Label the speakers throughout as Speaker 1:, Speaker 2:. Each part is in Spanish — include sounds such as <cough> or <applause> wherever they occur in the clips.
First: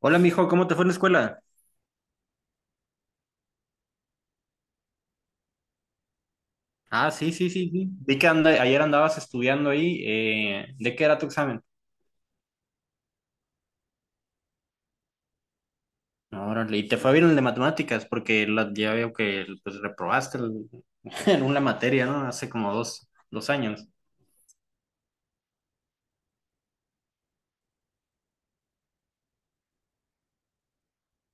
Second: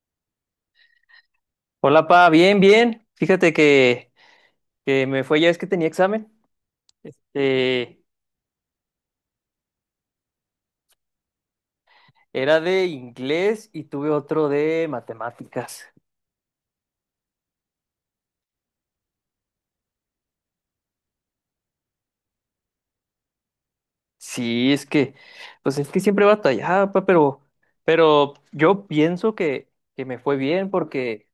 Speaker 1: Hola, mijo, ¿cómo te fue en la escuela?
Speaker 2: Hola, pa, bien, bien. Fíjate que me fue ya es que tenía examen.
Speaker 1: Ah, sí, sí, sí, sí.
Speaker 2: Este,
Speaker 1: Vi que ayer andabas estudiando ahí. ¿De qué era tu examen?
Speaker 2: era de inglés y tuve otro de matemáticas.
Speaker 1: Órale, y te fue bien el de matemáticas, porque ya veo que pues, reprobaste <laughs> en una materia, ¿no? Hace como dos años.
Speaker 2: Sí, pues es que siempre batallaba, pa, pero yo pienso que me fue bien porque,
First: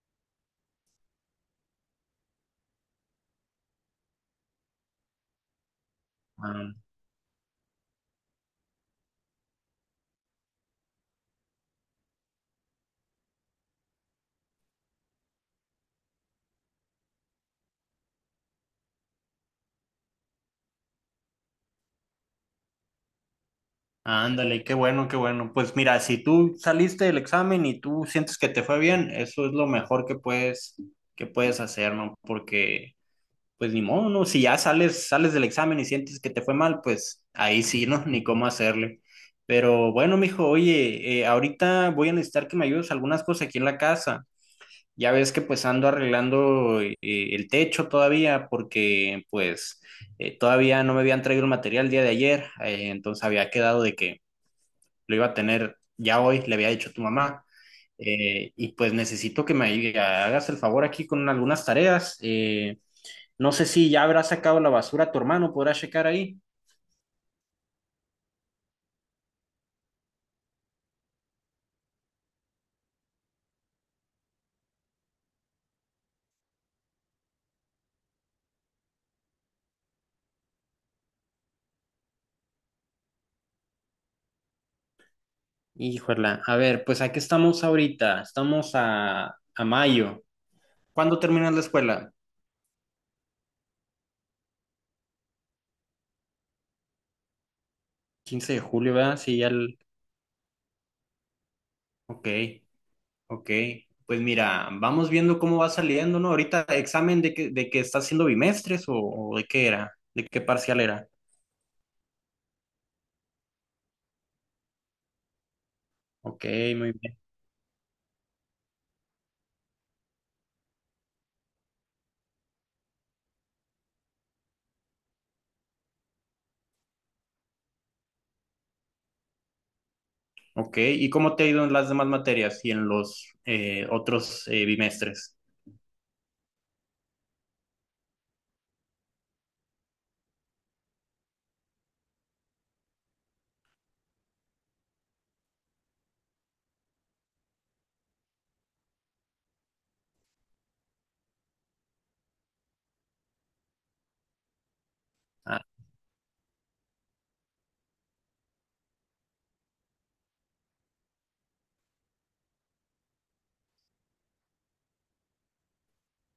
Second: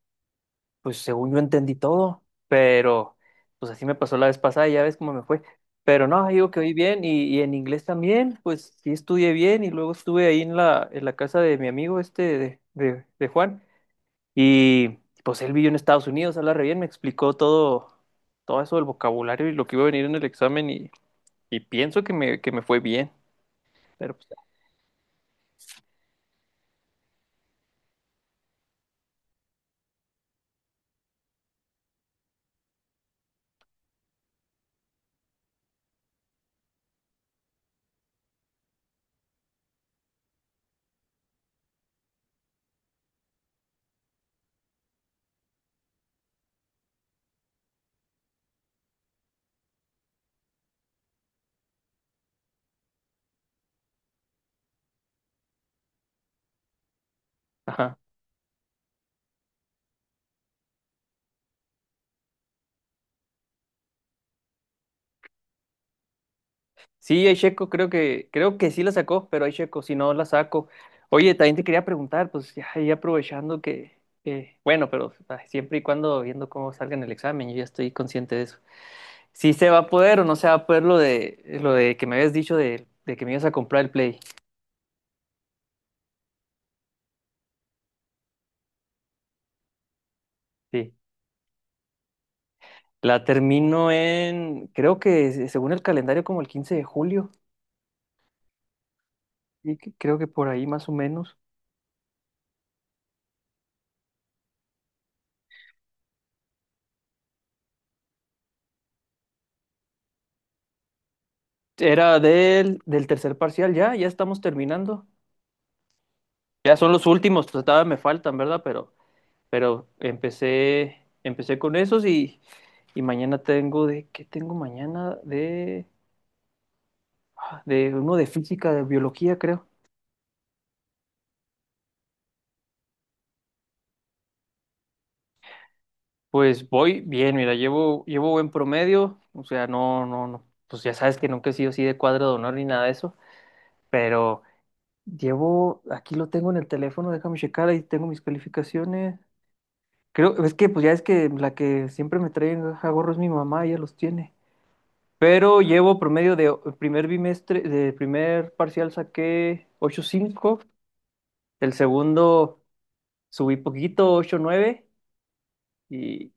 Speaker 2: pues según yo entendí todo, pero pues así me pasó la vez pasada, ya ves cómo me fue. Pero no, digo que
Speaker 1: Ah,
Speaker 2: oí bien y en inglés también, pues sí estudié bien y luego estuve ahí en en la casa de mi amigo este de Juan. Y pues él vivió en Estados Unidos, habla re bien, me explicó todo, todo eso del vocabulario y lo que iba a venir en el examen, y pienso que que me fue bien. Pero pues,
Speaker 1: ándale, qué bueno, qué bueno. Pues mira, si tú saliste del examen y tú sientes que te fue bien, eso es lo mejor que puedes hacer, ¿no? Porque pues ni modo, ¿no? Si ya sales del examen y sientes que te fue mal, pues ahí sí, ¿no? <laughs> Ni cómo hacerle. Pero bueno, mijo, oye, ahorita voy a necesitar que me ayudes algunas cosas aquí en la casa. Ya ves que pues ando arreglando el techo todavía porque pues todavía no me habían traído el material el día de ayer, entonces había quedado de que lo iba a tener ya hoy, le había dicho a tu mamá.
Speaker 2: ajá.
Speaker 1: Y pues necesito que me hagas el favor aquí con algunas tareas. No sé si ya habrá sacado la basura tu hermano, podrá checar ahí.
Speaker 2: Sí, Checo creo que sí la sacó, pero Checo si no la saco. Oye, también te quería preguntar, pues ya, ya aprovechando bueno, pero ay, siempre y cuando viendo cómo salga en el examen, yo ya estoy consciente de eso. Si se va a poder o no se va a poder lo lo de que me habías dicho de que me ibas a comprar el Play.
Speaker 1: Híjole, a ver, pues aquí estamos ahorita, estamos a mayo.
Speaker 2: Sí.
Speaker 1: ¿Cuándo terminas la escuela?
Speaker 2: La termino en, creo que según el calendario, como el 15 de julio,
Speaker 1: 15 de julio, ¿verdad? Sí, ya el...
Speaker 2: creo que por ahí más o menos.
Speaker 1: Ok, ok. Pues mira, vamos viendo cómo va saliendo, ¿no? Ahorita examen de que está haciendo bimestres o de qué era, de qué parcial era.
Speaker 2: Era del tercer parcial, ya, ya estamos terminando.
Speaker 1: Ok,
Speaker 2: Ya son
Speaker 1: muy
Speaker 2: los
Speaker 1: bien.
Speaker 2: últimos, pues, todavía me faltan, ¿verdad? Pero, empecé con esos y mañana tengo de, ¿qué tengo mañana? De, ah, de uno de física, de biología, creo.
Speaker 1: Ok, ¿y cómo te ha ido en las demás materias y en los otros bimestres?
Speaker 2: Pues voy bien, mira, llevo buen promedio, o sea, no, pues ya sabes que nunca he sido así de cuadro de honor ni nada de eso, pero llevo, aquí lo tengo en el teléfono, déjame checar, ahí tengo mis calificaciones. Creo, es que pues ya es que la que siempre me trae a gorro es mi mamá, ella los tiene. Pero llevo promedio de el primer bimestre, de primer parcial saqué ocho punto cinco, el segundo subí poquito, 8.9 y,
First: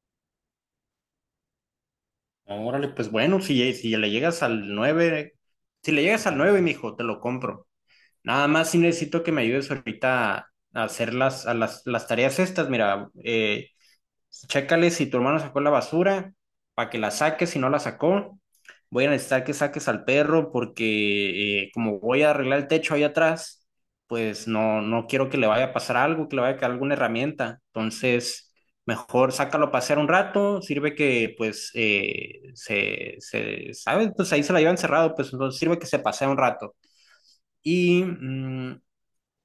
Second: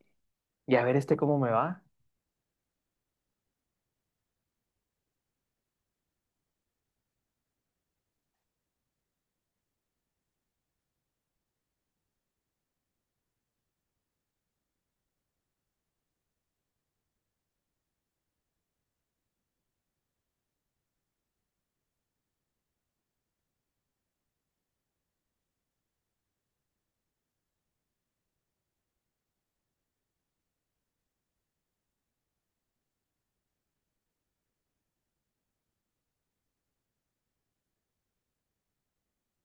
Speaker 2: y a ver este cómo me va.
Speaker 1: Órale, pues bueno, si le llegas al nueve, si le llegas al nueve, mijo, te lo compro. Nada más si necesito que me ayudes ahorita a hacer las tareas estas. Mira, chécale si tu hermano sacó la basura, para que la saques, si no la sacó. Voy a necesitar que saques al perro porque como voy a arreglar el techo ahí atrás, pues no, no quiero que le vaya a pasar algo, que le vaya a caer alguna herramienta. Entonces, mejor sácalo a pasear un rato, sirve que pues ¿sabes? Pues ahí se la lleva encerrado, pues entonces sirve que se pasea un rato. Y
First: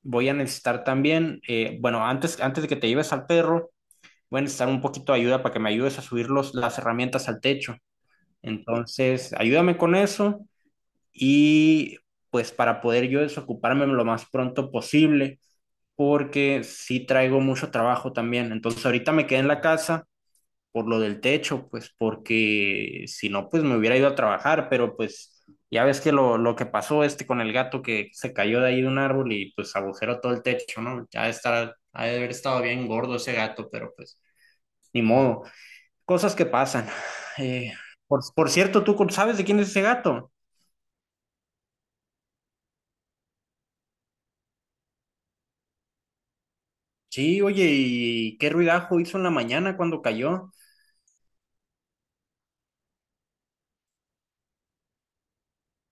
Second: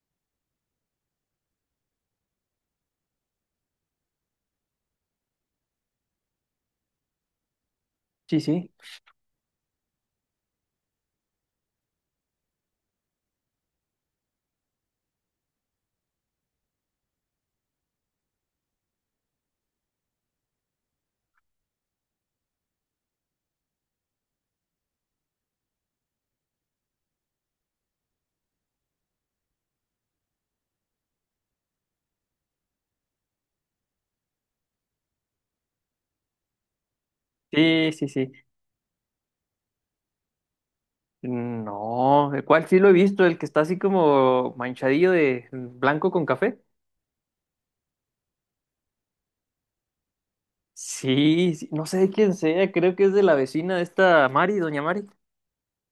Speaker 1: voy a necesitar también, bueno, antes de que te lleves al perro voy a necesitar un poquito de ayuda para que me ayudes a subir las herramientas al techo.
Speaker 2: Sí, sí,
Speaker 1: Entonces, ayúdame con eso y pues para poder yo desocuparme lo más pronto posible, porque sí traigo mucho trabajo también. Entonces, ahorita me quedé en la casa por lo del techo, pues porque si no, pues me hubiera ido a trabajar, pero pues ya ves que lo que pasó este con el gato que se cayó de ahí de un árbol y pues agujeró todo el techo, ¿no? Ya estará, ha de haber estado bien gordo ese gato, pero pues ni modo. Cosas que pasan. Eh,
Speaker 2: sí, sí, sí.
Speaker 1: por cierto, ¿tú sabes de quién es ese gato?
Speaker 2: No, el cual sí lo he visto, el que está así como manchadillo de blanco con café.
Speaker 1: Sí, oye, ¿y qué ruidajo hizo en la mañana cuando cayó?
Speaker 2: Sí, sí, no sé de quién sea, creo que es de la vecina de esta Mari, doña Mari.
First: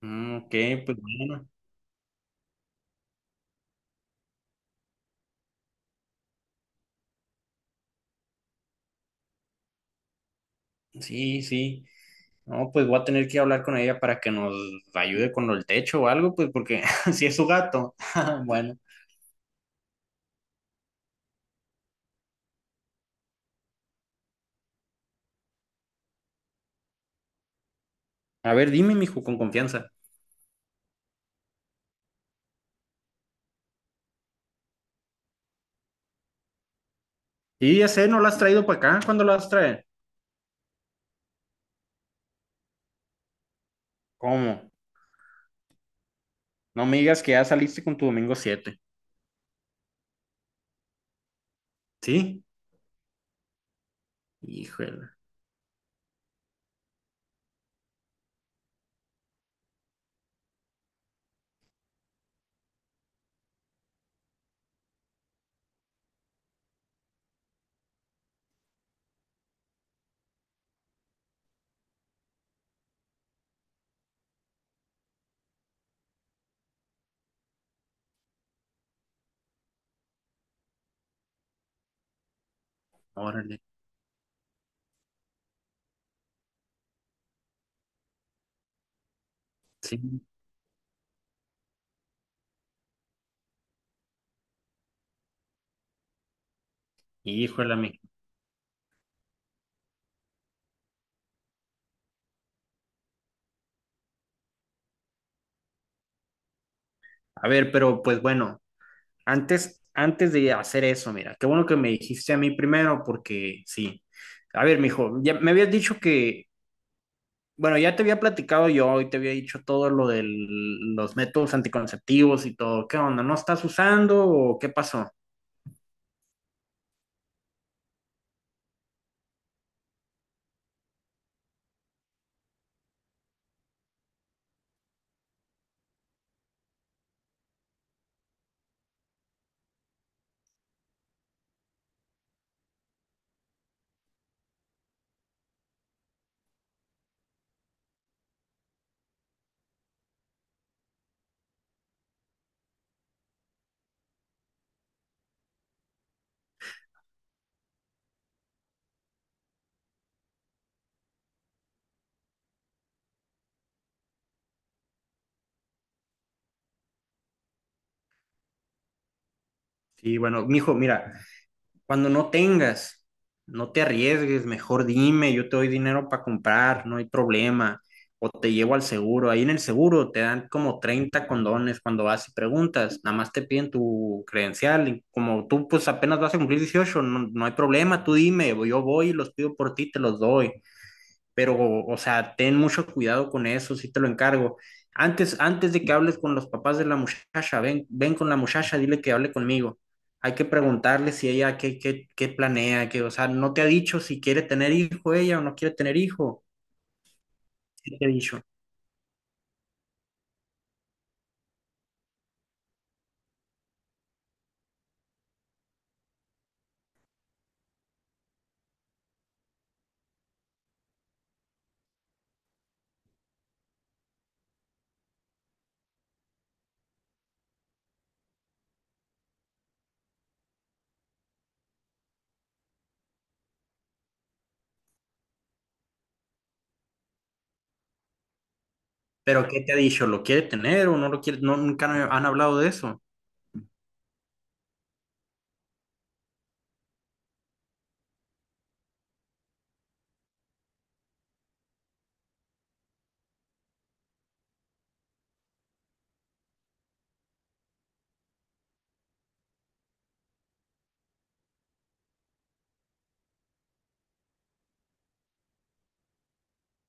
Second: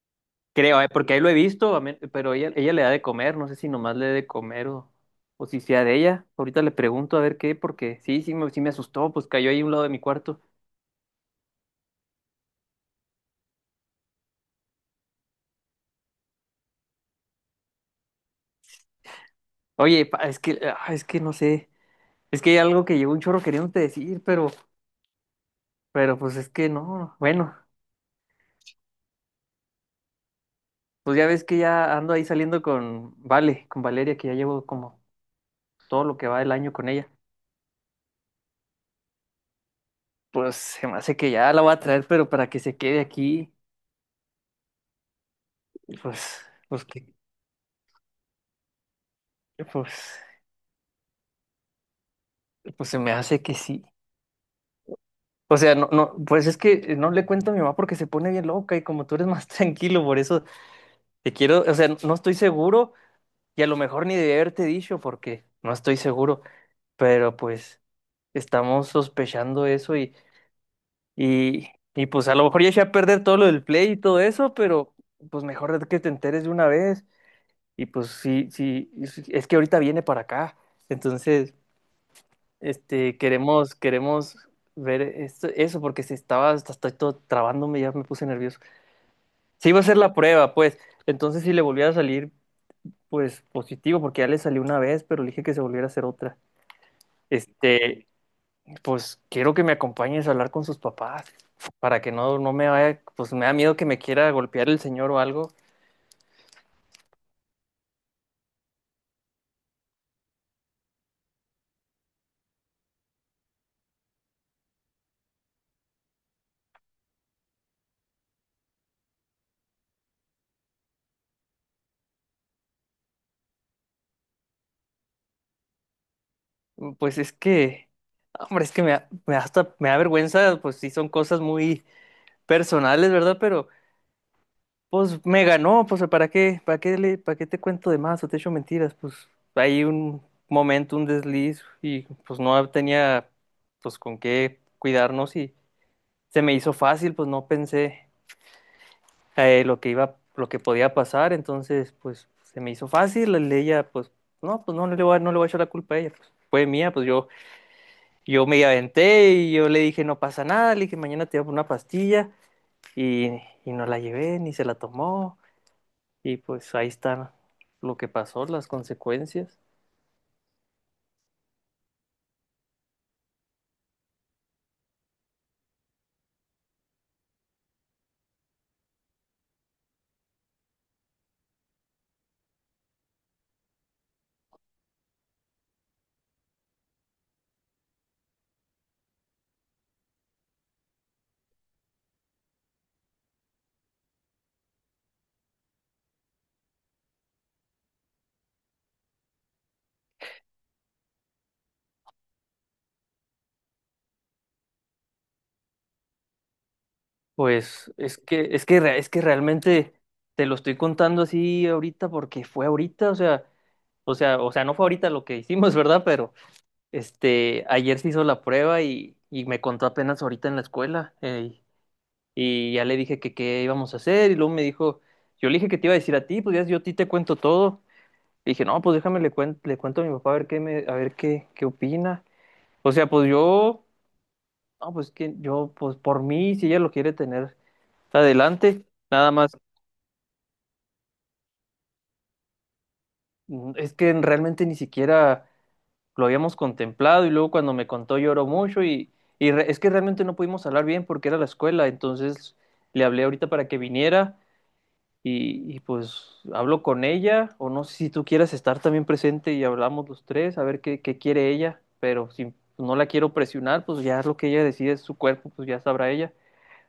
Speaker 1: Ok,
Speaker 2: Creo,
Speaker 1: pues
Speaker 2: porque ahí lo he
Speaker 1: bueno,
Speaker 2: visto, pero ella le da de comer, no sé si nomás le da de comer o si sea de ella. Ahorita le pregunto a ver qué, porque sí, sí me asustó, pues cayó ahí a un lado de mi cuarto.
Speaker 1: sí, sí. No, pues voy a tener que hablar con ella para que nos ayude con el techo o algo, pues porque <laughs> si es su gato. <laughs> Bueno,
Speaker 2: Oye, es que, ah, es que no sé, es que hay algo que llegó un chorro queriéndote decir, pero pues es que no, bueno,
Speaker 1: a ver, dime, mijo, con confianza.
Speaker 2: pues ya ves que ya ando ahí saliendo con Vale, con Valeria, que ya llevo como todo lo que va del año con ella.
Speaker 1: Sí, ya sé, ¿no la has traído para acá? ¿Cuándo la vas a traer?
Speaker 2: Pues se me hace que ya la voy a traer, pero para que se quede aquí,
Speaker 1: ¿Cómo?
Speaker 2: pues, pues
Speaker 1: No me
Speaker 2: que,
Speaker 1: digas que ya saliste con tu domingo siete.
Speaker 2: pues,
Speaker 1: ¿Sí?
Speaker 2: pues se me hace que sí.
Speaker 1: Híjole,
Speaker 2: O sea, no, no, pues es que no le cuento a mi mamá porque se pone bien loca y como tú eres más <laughs> tranquilo, por eso te quiero, o sea, no estoy seguro y a lo mejor ni de haberte dicho porque no estoy seguro, pero pues estamos sospechando eso y, y pues a lo mejor ya eché a perder todo lo del play y todo eso, pero pues mejor que te enteres de una vez. Y pues sí, sí, es que ahorita viene para acá. Entonces, este,
Speaker 1: órale.
Speaker 2: queremos ver esto, eso, porque si estaba, hasta estoy todo trabándome, ya me puse nervioso. Sí iba a hacer
Speaker 1: Sí,
Speaker 2: la prueba, pues. Entonces, si le volviera a salir, pues positivo, porque ya le salió una vez, pero le dije que se volviera a hacer otra.
Speaker 1: híjole, mijo.
Speaker 2: Este, pues quiero que me acompañes a hablar con sus papás, para que no me vaya, pues me da miedo que me quiera golpear el señor o algo.
Speaker 1: A ver, pero pues bueno, antes de hacer eso, mira, qué bueno que me dijiste a mí primero, porque sí. A ver, mijo, ya me habías dicho que, bueno, ya te había platicado yo y te había dicho todo lo de los métodos anticonceptivos y todo. ¿Qué onda? ¿No estás usando o qué pasó?
Speaker 2: Pues es que, hombre, es que me da hasta me da vergüenza, pues sí son cosas muy personales, ¿verdad? Pero pues me ganó, pues ¿para qué? ¿Para qué para qué te cuento de más o te echo mentiras? Pues hay un momento, un desliz y pues no tenía pues con qué cuidarnos y se me hizo fácil, pues no pensé lo que iba, lo que podía pasar, entonces pues se me hizo fácil, ella pues no le voy a, no le voy a echar la culpa a ella, pues fue mía, pues yo. Yo me aventé y yo le dije, no pasa nada, le dije, mañana te llevo una pastilla y, y no la llevé ni se la tomó y pues ahí está lo que pasó, las consecuencias.
Speaker 1: Sí, bueno, mijo, mira, cuando no tengas, no te arriesgues, mejor dime, yo te doy dinero para comprar, no hay problema. O te llevo al seguro. Ahí en el seguro te dan como 30 condones cuando vas y preguntas. Nada más te piden tu credencial. Y como tú pues apenas vas a cumplir 18, no, no hay problema, tú dime, yo voy y los pido por ti, te los doy pero, o sea, ten mucho cuidado con eso, sí te lo encargo. Antes de que hables con los papás de la muchacha, ven con la muchacha, dile que hable conmigo. Hay que preguntarle si ella qué planea, que, o sea, no te ha dicho si quiere tener hijo ella o no quiere tener hijo.
Speaker 2: Pues
Speaker 1: ¿Qué te ha dicho?
Speaker 2: es que realmente te lo estoy contando así ahorita porque fue ahorita, o sea, no fue ahorita lo que hicimos, <laughs> ¿verdad? Pero este, ayer se hizo la prueba y me contó apenas ahorita en la escuela. Y ya le dije que qué íbamos a hacer y luego me dijo, yo le dije que te iba a decir a ti, pues ya yo a ti te cuento todo. Le dije, no, pues déjame le cuento a mi papá a ver qué me, a ver qué, qué opina. O sea, no, pues por mí, si ella lo quiere tener adelante, nada
Speaker 1: Pero
Speaker 2: más,
Speaker 1: ¿qué te ha dicho? ¿Lo quiere tener o no lo quiere? No, nunca han hablado de eso.
Speaker 2: mm, es que realmente ni siquiera lo habíamos contemplado y luego cuando me contó lloró mucho y es que realmente no pudimos hablar bien porque era la escuela, entonces le hablé ahorita para que viniera y pues hablo con ella, o no sé si tú quieras estar también presente y hablamos los tres, a ver qué, qué quiere ella, pero si no la quiero presionar, pues ya es lo que ella decide, es su cuerpo, pues ya sabrá ella,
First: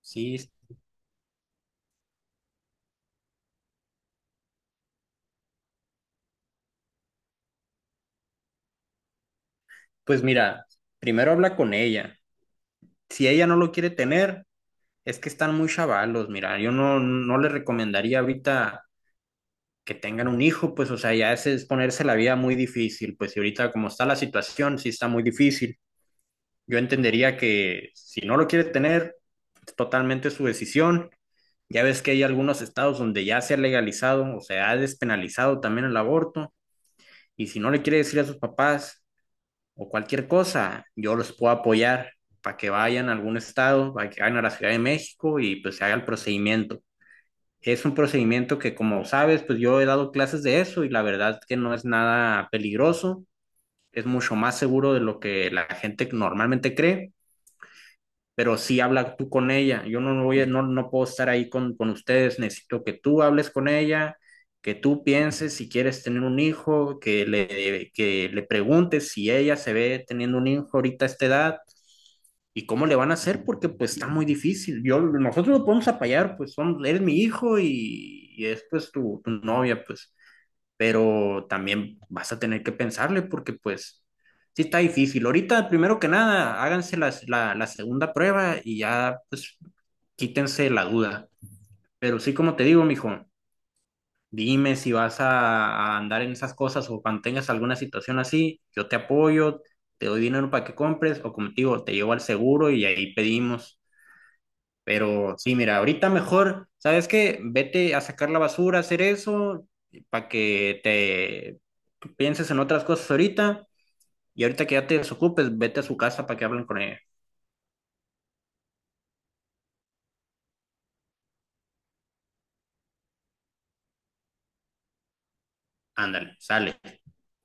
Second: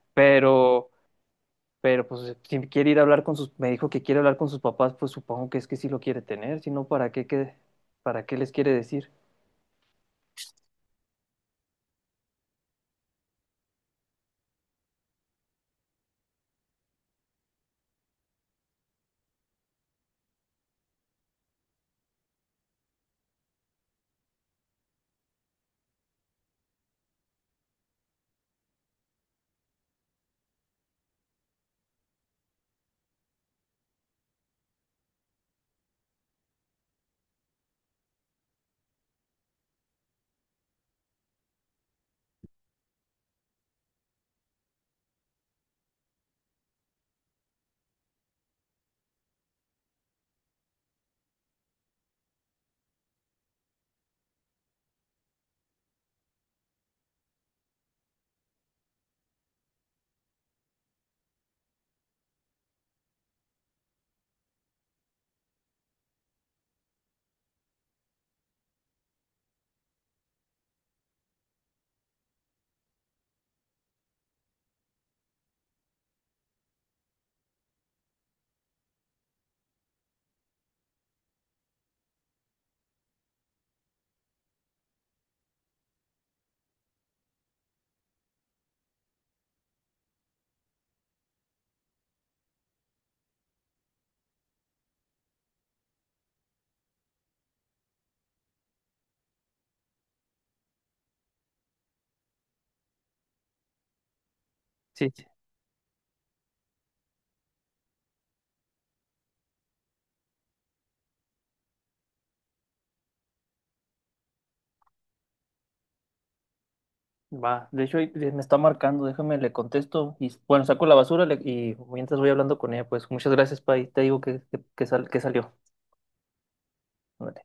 Speaker 1: Sí,
Speaker 2: pero, pero pues si quiere ir a hablar con sus, me dijo que quiere hablar con sus papás, pues supongo que es que sí lo quiere tener, si no, ¿para qué, qué, para qué les quiere decir?
Speaker 1: pues mira, primero habla con ella. Si ella no lo quiere tener, es que están muy chavalos. Mira, yo no le recomendaría ahorita que tengan un hijo, pues, o sea, ya ese es ponerse la vida muy difícil, pues, y ahorita como está la situación, sí está muy difícil. Yo entendería que si no lo quiere tener, es totalmente su decisión. Ya ves que hay algunos estados donde ya se ha legalizado o sea ha despenalizado también el aborto, y si no le quiere decir a sus papás o cualquier cosa, yo los puedo apoyar para que vayan a algún estado, para que vayan a la Ciudad de México y pues se haga el procedimiento. Es un procedimiento que, como sabes, pues yo he dado clases de eso y la verdad que no es nada peligroso, es mucho más seguro de lo que la gente normalmente cree, pero sí habla tú con ella. Yo no voy no puedo estar ahí con ustedes, necesito que tú hables con ella, que tú pienses si quieres tener un hijo, que que le preguntes si ella se ve teniendo un hijo ahorita a esta edad. ¿Y cómo le van a hacer? Porque pues está muy difícil. Yo, nosotros lo podemos apoyar, pues son, eres mi hijo y es pues tu novia, pues. Pero también vas a tener que pensarle porque pues sí está difícil. Ahorita, primero que nada, háganse la segunda prueba y ya pues quítense la duda. Pero sí, como te digo, mijo, dime si vas a andar en esas cosas o cuando tengas alguna situación así, yo te apoyo, te doy dinero para que compres o como te digo, te llevo al seguro y ahí pedimos.
Speaker 2: Sí, sí,
Speaker 1: Pero sí, mira, ahorita mejor, ¿sabes qué? Vete a sacar la basura, a hacer eso, para que te pienses en otras cosas ahorita. Y ahorita que ya te desocupes, vete a su casa para que hablen con ella.
Speaker 2: va, de hecho ahí me está marcando, déjame, le contesto, y bueno, saco la basura y mientras voy hablando con ella, pues muchas gracias, Pai, te digo que que salió.
Speaker 1: Ándale, sale.
Speaker 2: Ándale.